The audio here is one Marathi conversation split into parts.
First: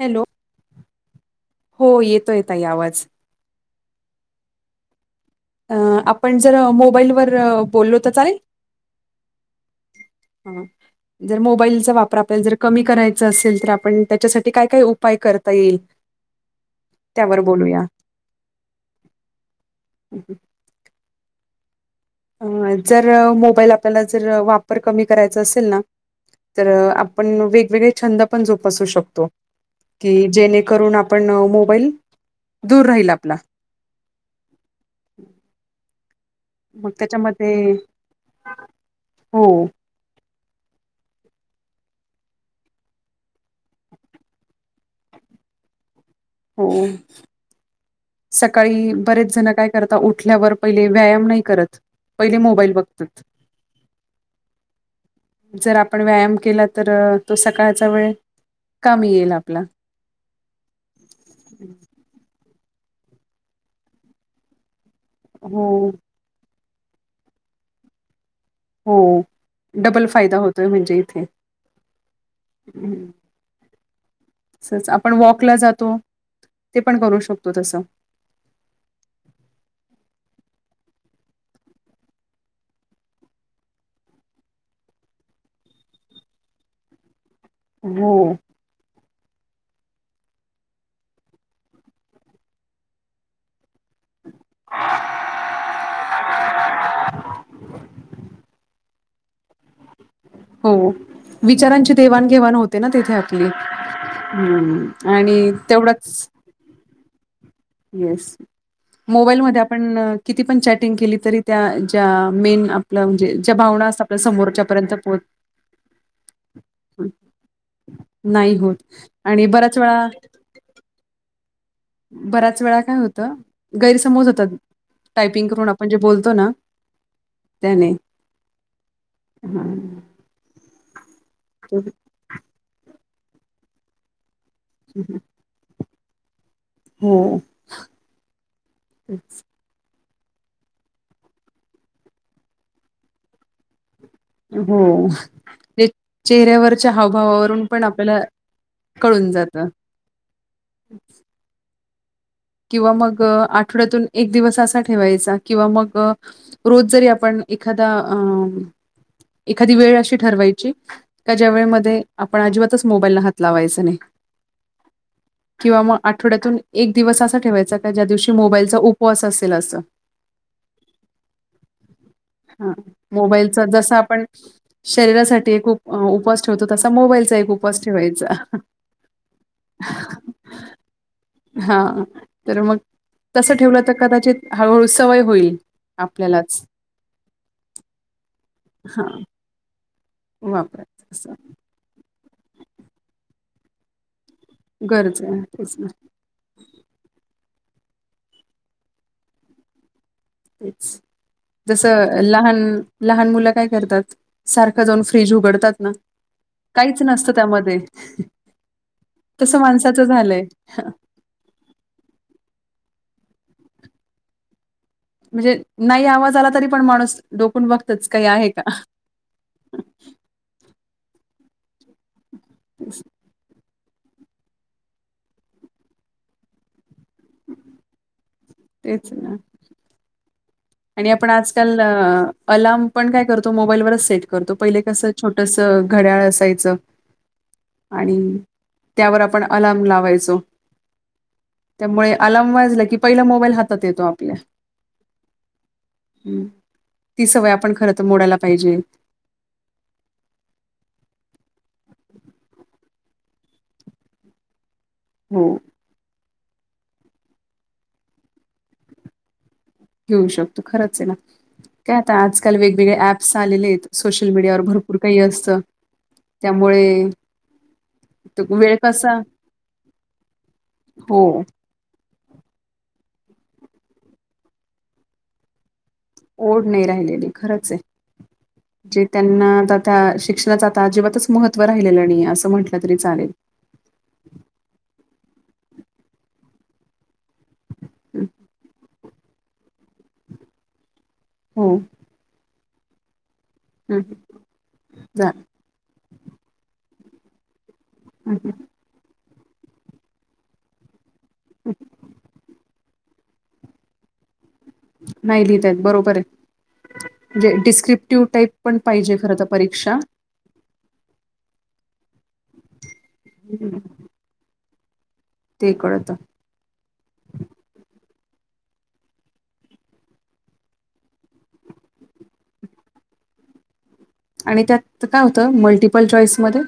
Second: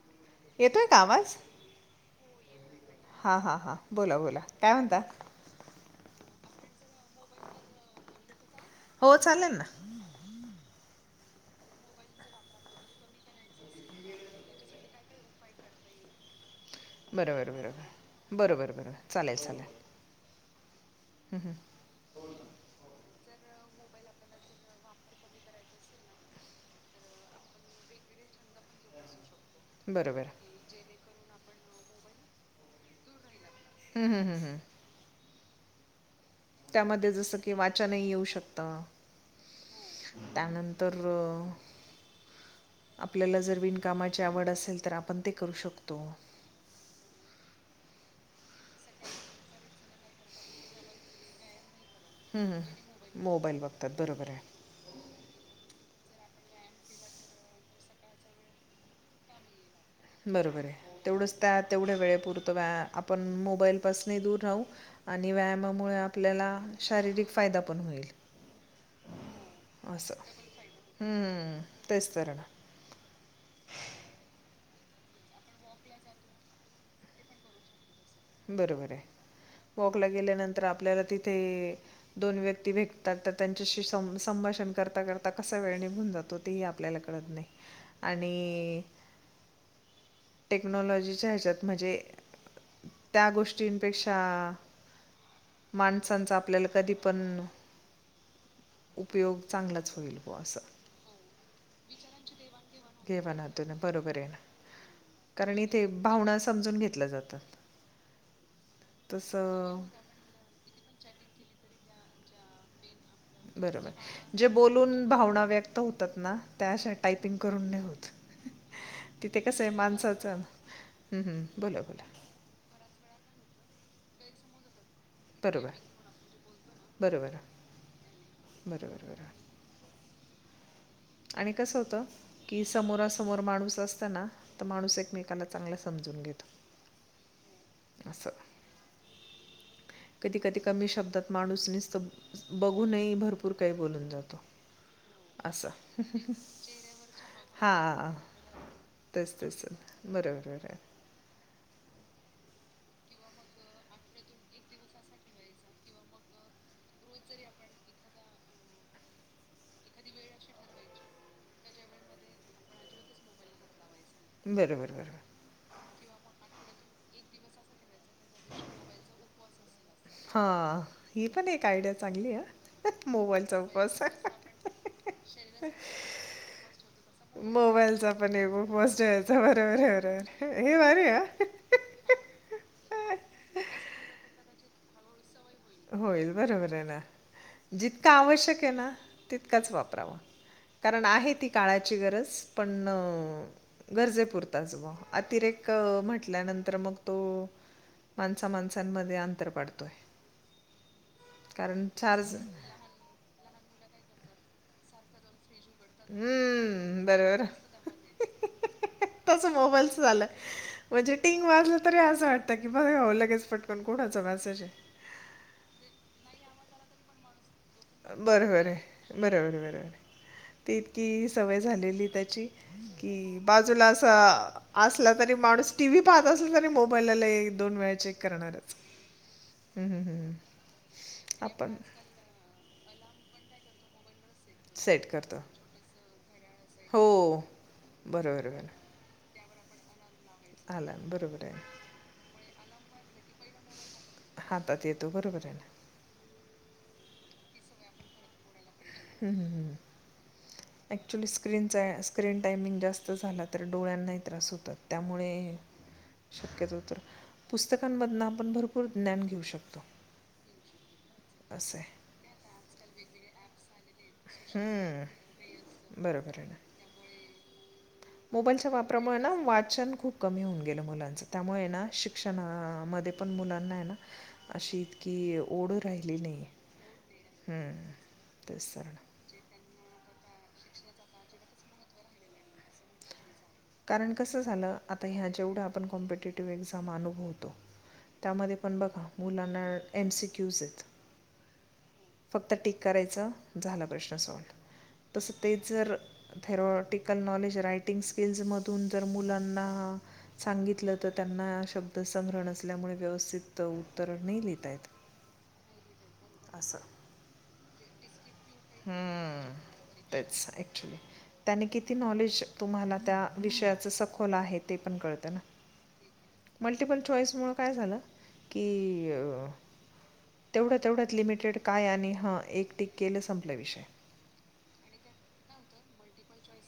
हॅलो! येतोय का आवाज? हो येतोये ताई आवाज. हा हा हा, बोला, बोला काय म्हणता? अ आपण जर मोबाईलवर बोललो त चालेल. हो चालेल ना. हं! जर मोबाईलचा वापर आपल्याला जर कमी करायचा असेल, तर आपण त्याच्यासाठी काय काय उपाय करता येईल. [inaudible] बरोबर, बोलूया बरोबर, बरोबर, बरोबर चालेल चालेल. [inaudible] हू हू! अ जर मोबाईल आपल्याला जर वापर कमी करायचा असेल ना. तर आपण वेगवेगळे छंद पण जोपासू शकतो, हं की बरोबर जेणेकरून आप पण मोबाईल दूर राहील आपला. हू हू हू हू! मग त्यामध्ये जसं की त्याच्यामध्ये वाचनही येऊ शकत. हो त्यानंतर. आपल्याला जर विणकामाची, आवड असेल तर आपण ते करू शकतो. हो! सकाळी बरेच जनं काय करता, उठल्यावर पहिले व्यायाम नाही करत. पहिले ह मोबाईल बघतात मोबाईल बघतात बरोबर आहे जर आपण व्यायाम केला तर तो सकाळचा वेळ कामी येईल आपला. बरोबर आहे. तेवढच त्या तेवढ्या वेळे पुरत बा आपण मोबाईल पासूनही दूर राहू. आणि हो, व्यायामामुळे आपल्याला शारीरिक फायदा पण होईल. हो डबल असं फायदा होतोय म्हणजे इथे. हम्म, तेच तर ना तसच आपण वॉकला जातो. ते पण करू शकतो तसं. बरोबर आहे. वॉकला गेल्यानंतर आपल्याला तिथे दोन व्यक्ती भेटतात तर त्यांच्याशी संभ -संभाषण करता करता कसा वेळ निघून जातो. तेही आपल्याला कळत नाही. हो, आणि टेक्नॉलॉजीच्या ह्याच्यात म्हणजे. त्या गोष्टींपेक्षा माणसांच आपल्याला कधी पण उपयोग चांगलाच होईल बुवा असा. हो. विचारांची देवाणघेवाण होते ना तिथे घेवा आपली. ना तुन बरोबर आहे ना? हं आणि कारण इथे तेवढाच भावनाच - - समजून घेतलं जातं. येस. मोबाईलमध्ये आपण. किती पण चॅटिंग केली तरी त्या ज्या मेन आ आपला म्हणजे ज्या भावना बरोबर. असतात आपल्या जे समोरच्यापर्यंत बोलून पोहोच भावना व्यक्त होतात ना त्या अशा टायपिंग करून नाही होत. नाही होत. आणि बराच वेळा हम - हम बोला -बोला. बऱ्याच वेळा काय होतं? गैरसमोज होतात. टायपिंग करून बरोबर, आपण जे बोलतो ना त्याने. बरं बरं बर. हां. आणि कसं होतं की समोरासमोर माणूस असत ना तर माणूस एकमेकाला चांगलं समजून घेतो. हम्म. तेच. कधी कधी कमी शब्दात माणूस नीसत बघूनही भरपूर काही बोलून जातो. हो अस ते [unintelligible] चेहऱ्यावरच्या हावभावावरून पण हा. आपल्याला कळून तेच तेच जातं बरोबर बराय. किंवा मग आठवड्यातून एक दिवस असा ठेवायचा किंवा मग रोज जरी आपण एखादा अं एखादी वेळ अशी ठरवायची? का ज्या वेळेमध्ये आपण अजिबातच मोबाईलला हात लावायचं नाही. बरं बरं बर. किंवा मग आठवड्यातून एक दिवस असा ठेवायचा का ज्या दिवशी मोबाईलचा उपवास असेल असं. हा ही पण एक आयडिया चांगली य हा ह मोबाईल चा मोबाईलचा जसा उपवास. आपण शरीरासाठी एक उप उपवास ठेवतो तसा मोबाईलचा एक उपवास मोबाईलचा ठेवायचा पण एक उपवास ठेवायचा. बरबर बरेबर हे भारीय ह. हा तर मग तसं ठेवलं तर कदाचित हळूहळू सवय होईल. होईल आपल्यालाच बरोबर आहे ना? जितका आवश्यक आहे ना हा तितकाच वापरावा. वापरायच कारण आहे असं ती काळाची गरज पण अ गरजेपुरताच ओ गरज आहे अतिरेक तेच ना म्हंट म्हल्यानंतर मग तो माणसा माणसांमध्ये अंतर पाडतोय. ते जस कारण चार्ज लहान लहान मुलं काय करतात? सारखं जाऊन फ्रीज उघडतात- हं. काहीच हं, नसतं बरोबर. त्यामध्ये. तसं तस मोबाईलचं माणसाचं झालं. झालंय. म्हणजे टिंग वाजलं तरी असं वाटतं की बघाव लगेच पटकन. कुणाचा मॅसेजए. म्हणजे नाही आवाज आला तरी पण माणूस डोकून बघ- बरोबर ए. बरोबर बरोबर. ती इतकी सवय झालेली त्या- - ची की बाज- -जूला अस, असला तरी माणूस टीव्ही पाहत असला तरी मोबाईलला दोन वेळा चे - -क करणारच. तेच ना हम्. हम्म. आणि आपण आजकाल अ अलार्म पण काय करतो? मोबाईलवरच सेट- करतो. पहिले सेट कसं करतो. छोटस घड्याळ असायचं. हो. आणि- बरोबर बरोबर. त्यावर आपण अलार्म लावायचो. आला ना, बरोबर आहे. त्यामुळे अलार्म वाजला की पहिला मोबाईल हातात येतो आपल्या. आता तेे त बरोबर आहे ना? हं. ती सवय आपण खर तर मोडायला पाहिजे. हम्. हम. हम. ॲक्च्युली स्क्रीनचा स्क्रीन टायमिंग जास्त झाला तर, डोळ्यांनाही त्रास होतात. हो त्यामुळे- शक्यतो तर, पुस्तकांमधन आपण भरपूर ज्ञान घेऊ शकतो. घेऊ शकतो. खरंच आहे ना. असं काय आता आजकाल वेगवेगळे ऍप्स आलेले आहेत. सोशल मीडियावर भरपूर आहे काही असतं बरोबर आहे ना त्यामुळे- तो मोबाईलच्या वेळ कसा वापरामुळे ना वाचन खूप कमी होऊन गेलं हो मुलांचं. त्यामुळे ना शिक- -क्षणामध्ये पण मुलांना ए ना अशी- की ओढ राहिली नाही. ओढ राहिलेली खरंच हं. आहे तेच तर ना. जे त्यांना त्या शिक्षणाचं आता अजिबातच महत्त्व राहिलेलं नाहीए. असं म्हटलं तरी चालेल. कारण कसं झालं? आता ह्या जेवढया आपण कॉम्पिटेटिव्ह एक्झाम अनुभव- -तो. हं, त्यामध्ये पण बघा मुलांना एम सी क्यूज येत. हं. फक्त टीक करायच. झाला हं, प्रश्न सॉल्व. तस झालं ते - जर थेरॉटिकल नॉलेज रायटिंग हं, हं. स्किल्समधून- जर मुलांना सांगितलं. तर त्यांना शब्द संग्रह नसल्यामुळे व्यवस्थित- त उत्तरं नाही लिहीता येत. नाही लिहिता येत. बरोबर ए. असं म्हजे डिस्क्रिप्टिव टाईप- पण पाहिजे खरं तर हम्म, परीक्षा- तेच आहे. त्याने किती नॉलेज तुम्हाला त्या हं, विषयाच सखोल आहे. ते पण कळतं ना? ते कळत. मल्टिपल चॉईसमुळं काय झालं? की- तेवढं तेवढ्यात लिमिटेड काय? आणि हं. एक टीक केलं संपला विषय. आणि त्यात काय होतं? मल्टिपल चॉईसमध्ये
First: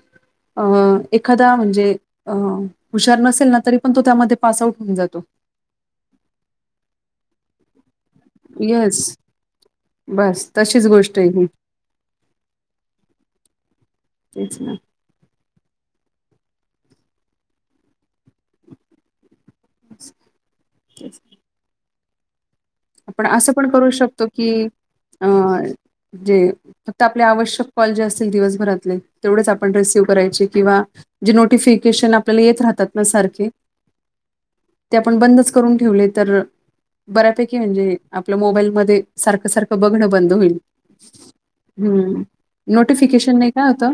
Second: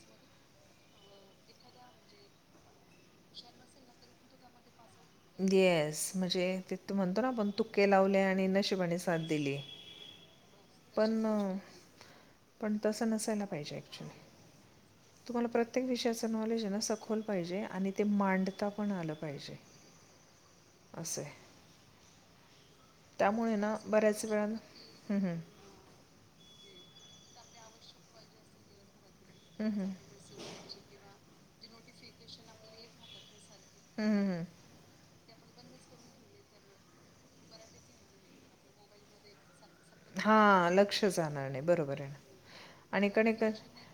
अ- एखादा म्हणजे- अं. हुशार नसेल ना? तरी पण तो त्यामध्ये पास आउट होऊन जातो. येस. म्हणजे ते म्हणतो ना आपण? तुक्के लावले आणि नशिबाने येस साथ दिली. बस. तशीच गोष्ट पण आहे ही. पण तसं नसायला पाहिजे ऍक्च्युली. तेच ना. तुम्हाला प्रत्येक विषयाच नॉलेज आहे ना सखोल पाहिजे आणि ते मांडता पण आलं पाहिजे. अस तेच. ये. आपण असं पण करू शकतो की, हं, अ हं. जे, फक्त आपले आवश्यक कॉल जे असतील दिवस भरातले. तेवढेच हं, आपण हं. रिसिव्ह करायचे किंवा, जे नोटिफिकेशन आपल्याला येत राहतात ना सारखे. हम् हम. ते आपण बंदच करून ठेवले तर, बऱ्यापैकी म्हणजे आपलं मोबाईलमध्ये सारखं सारखं बघणं बंद होईल, हां लक्ष जाणार नाही बरोबर आहे हम्म. ना आणि नोटिफिकेशन ने कणिक काय होत,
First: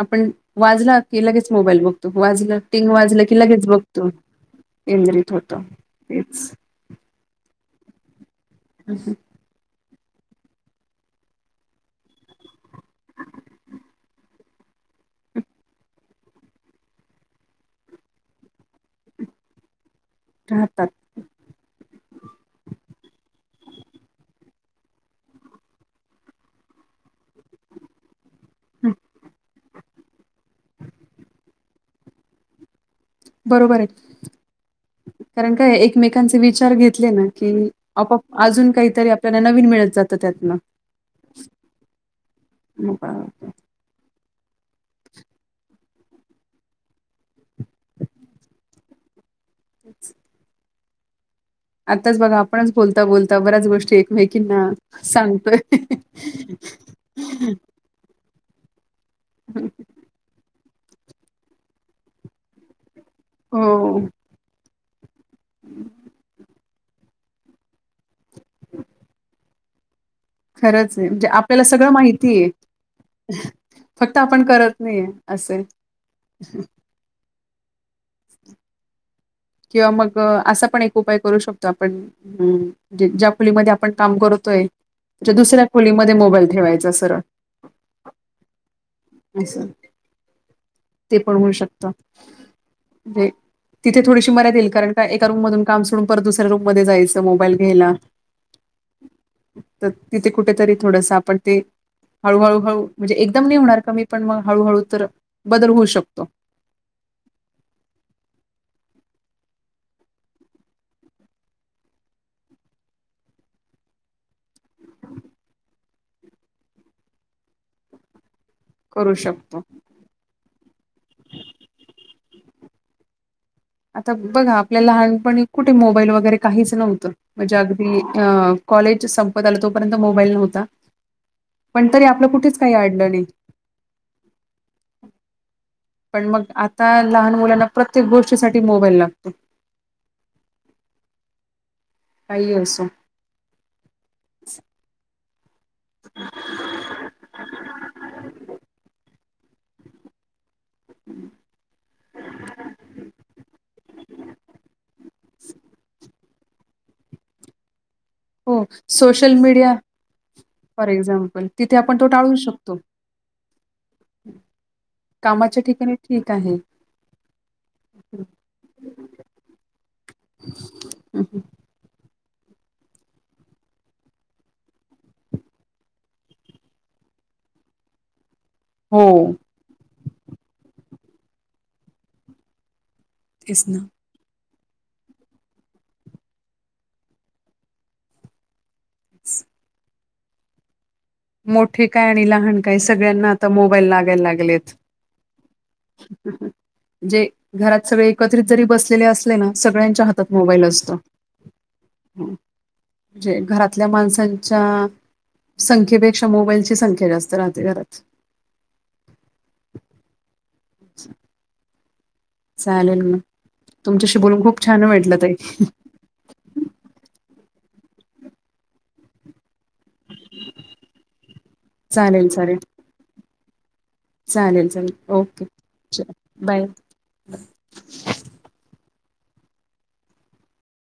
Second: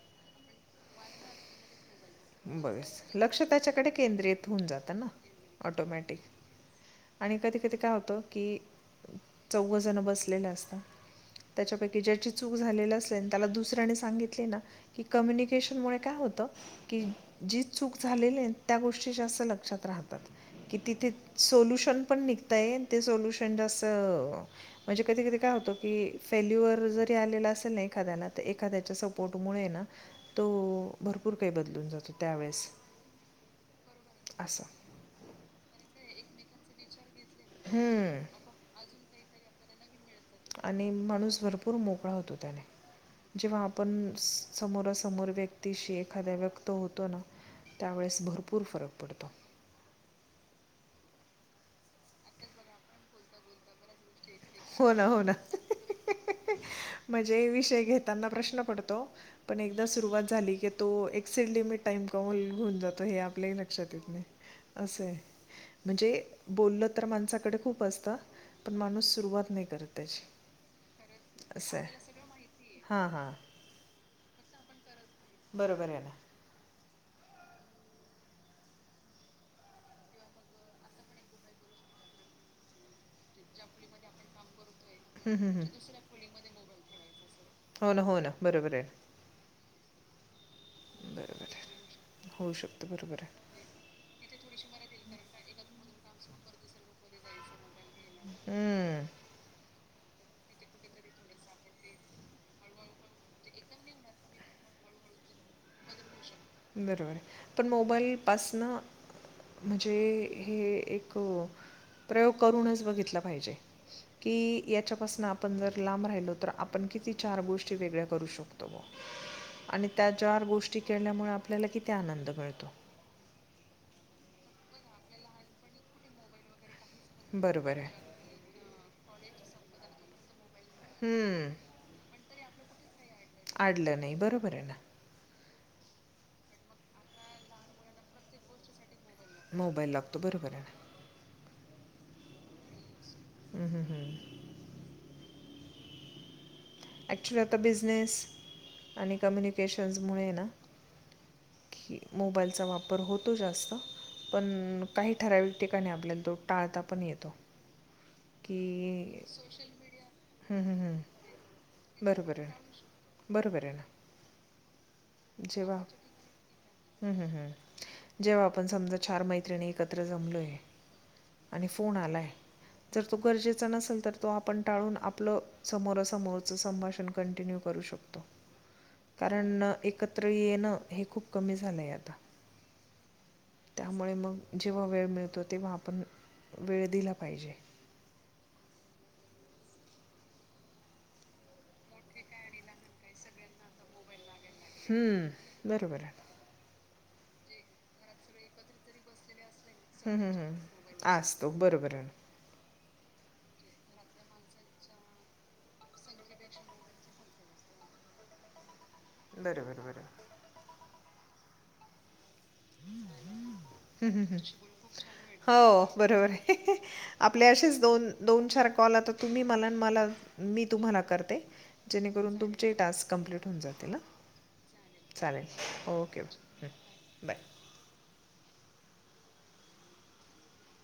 आपण वाजला की लगेच मोबाईल बक तो वाजलं टिंग बस वाजलं की लक्ष लगेच त्याच्याकडे बघतो, केंद्रित होऊन जातं ना केंद्रित होत, ऑटोमॅटिक हेच. [inaudible] आणि कधी कधी काय होतं की हम्. चौघ जण बसलेलं असतात. त्याच्यापैकी ज्याची चूक झालेली असने त्याला दुसऱ्याने सांगितले ना. कि कम्युनिकेशन मूळ काय होत की जी चूक झालेली आहे त्या गोष्टी जास्त लक्षात राहतात, की राहतात. तिथे सोल्युशन पण निघतय ते सोल्युशन जसं म्हणजे कधी कधी काय होतो की फेल्युअर जरी आलेला असेल ना एखाद्याला तर एखाद्याच्या सपोर्टमुळे न, तो भरपूर काही बदलून जातो त्यावेेळेस. बरोबर हाय, कारण काय एकमेकांचे विचार घेतले ना. कि, आपोआप अजून काहीतरी आपल्याला नवीन मिळत जा आणि माणूस भरपूर मोकळा होतो त्याने, मग अ, जेव्हा पण समोरासमोर व्यक्तीशी एखाद्या व्यक्त होतो ना. त्यावेळेस भरपूर फरक पडतो. [unintelligible] आताच बघा आपणच बोलता बोलता बऱ्याच गोष्टी मेकिना, हो ना हो ना सांगतोय. त्यांना प्रश्न पडतो, पण एकदा सुरुवात झाली की तो एक सिलीमी टाइम कावल घेऊन जातो हे आपल्याही लक्षात हो येत नाही, असं आहे. म्हणजे, बोललं तर माणसाकडे खूप असतं. पण माणूस सुरुवात नाही करत तशी. खरंच आहे म्हणजे आपल्याला सगळं माहिती आहे, हां हां फक्त आपण करत नाही आहे. असेल. बरोबर आहे ना किंवा मग असा पण एक उपाय करू शकतो आपण. हम्म, ज्या खोलीमध्ये आपण काम करतोय. ज्या हं, हं, दुसऱ्या हं. खोलीमध्ये मोबाईल ठेवायचा सरळ. हो ना हो ना बरोबर आहे अस, ते पण बरोबर होऊ शकत, आहे होऊ शकतं बरोबर हे आहे तिथे थोडीशी मर्यादा येईल कारण का एका रूमधून काम सडून परत दुसऱ्या रूममध्ये जायचं. मोबाईल घ्याला. हम्म, तर तिथे कुठेतरी थोडस आपण ते, हळू हळू हळू म्हणजे एकदम नाही होणार कमी पण मग हळूहळू तर, बदल होऊ शकतो. बरोबर आहे, पण मोबाईलपासनं म्हणजे हे एक, प्रयोग करूनच बघितल पाहिजे. कि याच्यापासून आपण जर लांब राहिलो तर आपण किती चार गोष्टी वेगळ्या करू शकतो. करू शकतो. आणि त्या चार गोष्टी केल्यामुळे आपल्याला किती आनंद मिळतो. आता बघा आपल्याला लहानपणी कुठे मोबाईल वगैरे काहीच नव्हत. म्हणजे बरोबर अगदी आहे अ कॉलेज संपत आल तोपर्यंत मोबाईल नव्हता. हम्म, पण तरी आपल कुठेच काही अडल नाही. आडल नाही, बरोबर आहे ना. पण मग आता लहान मुलांना प्रत्येक गोष्टीसाठी मोबाईल लागतो. मोबाईल लागतो बरोबर आहे. काही असो हम्म हम्म हम्म [inaudible] ऍक्च्युली आता बिझनेस आणि कम्युनिकेशन्स मुळे ना [inaudible] की मोबाईलचा वापर होतो जास्त, पण काही ठराविक ठिकाणी आपल्याला तो टाळता पण येतो. की हो सोशल मीडिया हम्म हम्म फॉर हम्म एक्झाम्पल तिथे आपण तो टाळू बरोबर आहे. शकतो. बरोबर आहे ना. कामाच्या ठिकाणी ठीक आहे. हम्म हम्म हम्म जेव्हा आपण समजा चार मैत्रिणी एकत्र जमलोय हं, हं. आणि फोन आलाय. जर तो गरजेचा नसेल तर तो आपण टाळून आपल समोरासमोरच संभाषण कंटिन्यू करू शकतो. [inaudible] कारण एकत्र येण हे खूप कमी झालय आता. तेच ना. त्यामुळे मग जेव्हा वेळ मिळतो तेव्हा आपण वेळ दिला पाहिजे. मोठे काय आणि लहान काय, सगळ्यांना आता मोबाईल लागायला लागलेत. हम्म बरोबर आहे. जे घरात सगळे एकत्रित जरी बसलेले असले ना सगळ्यांच्या हम्म, हातात हम्म, हम्म. मोबाईल असतो. असतो बरोबर आहे म्हणजे घरातल्या माणसांच्या संख्येपेक्षा, मोबाईलची संख्या जास्त राहते घरात. बरोबर बरोबर. [inaudible] चालेल म, हम्म, तुमच्याशी हम्म, बोलून खूप हम्म. छान वाटल ताई. हो बरोबर आहे. आपले असेच दोन दोन चार कॉल आता तुम्ही मला मला मी तुम्हाला करते. चालेल जेणेकरून चालेल तुमचेही टास्क कंप्लीट होऊन जातील ह. चालेल चालेल ओके च ओके बाय. हं. बाय.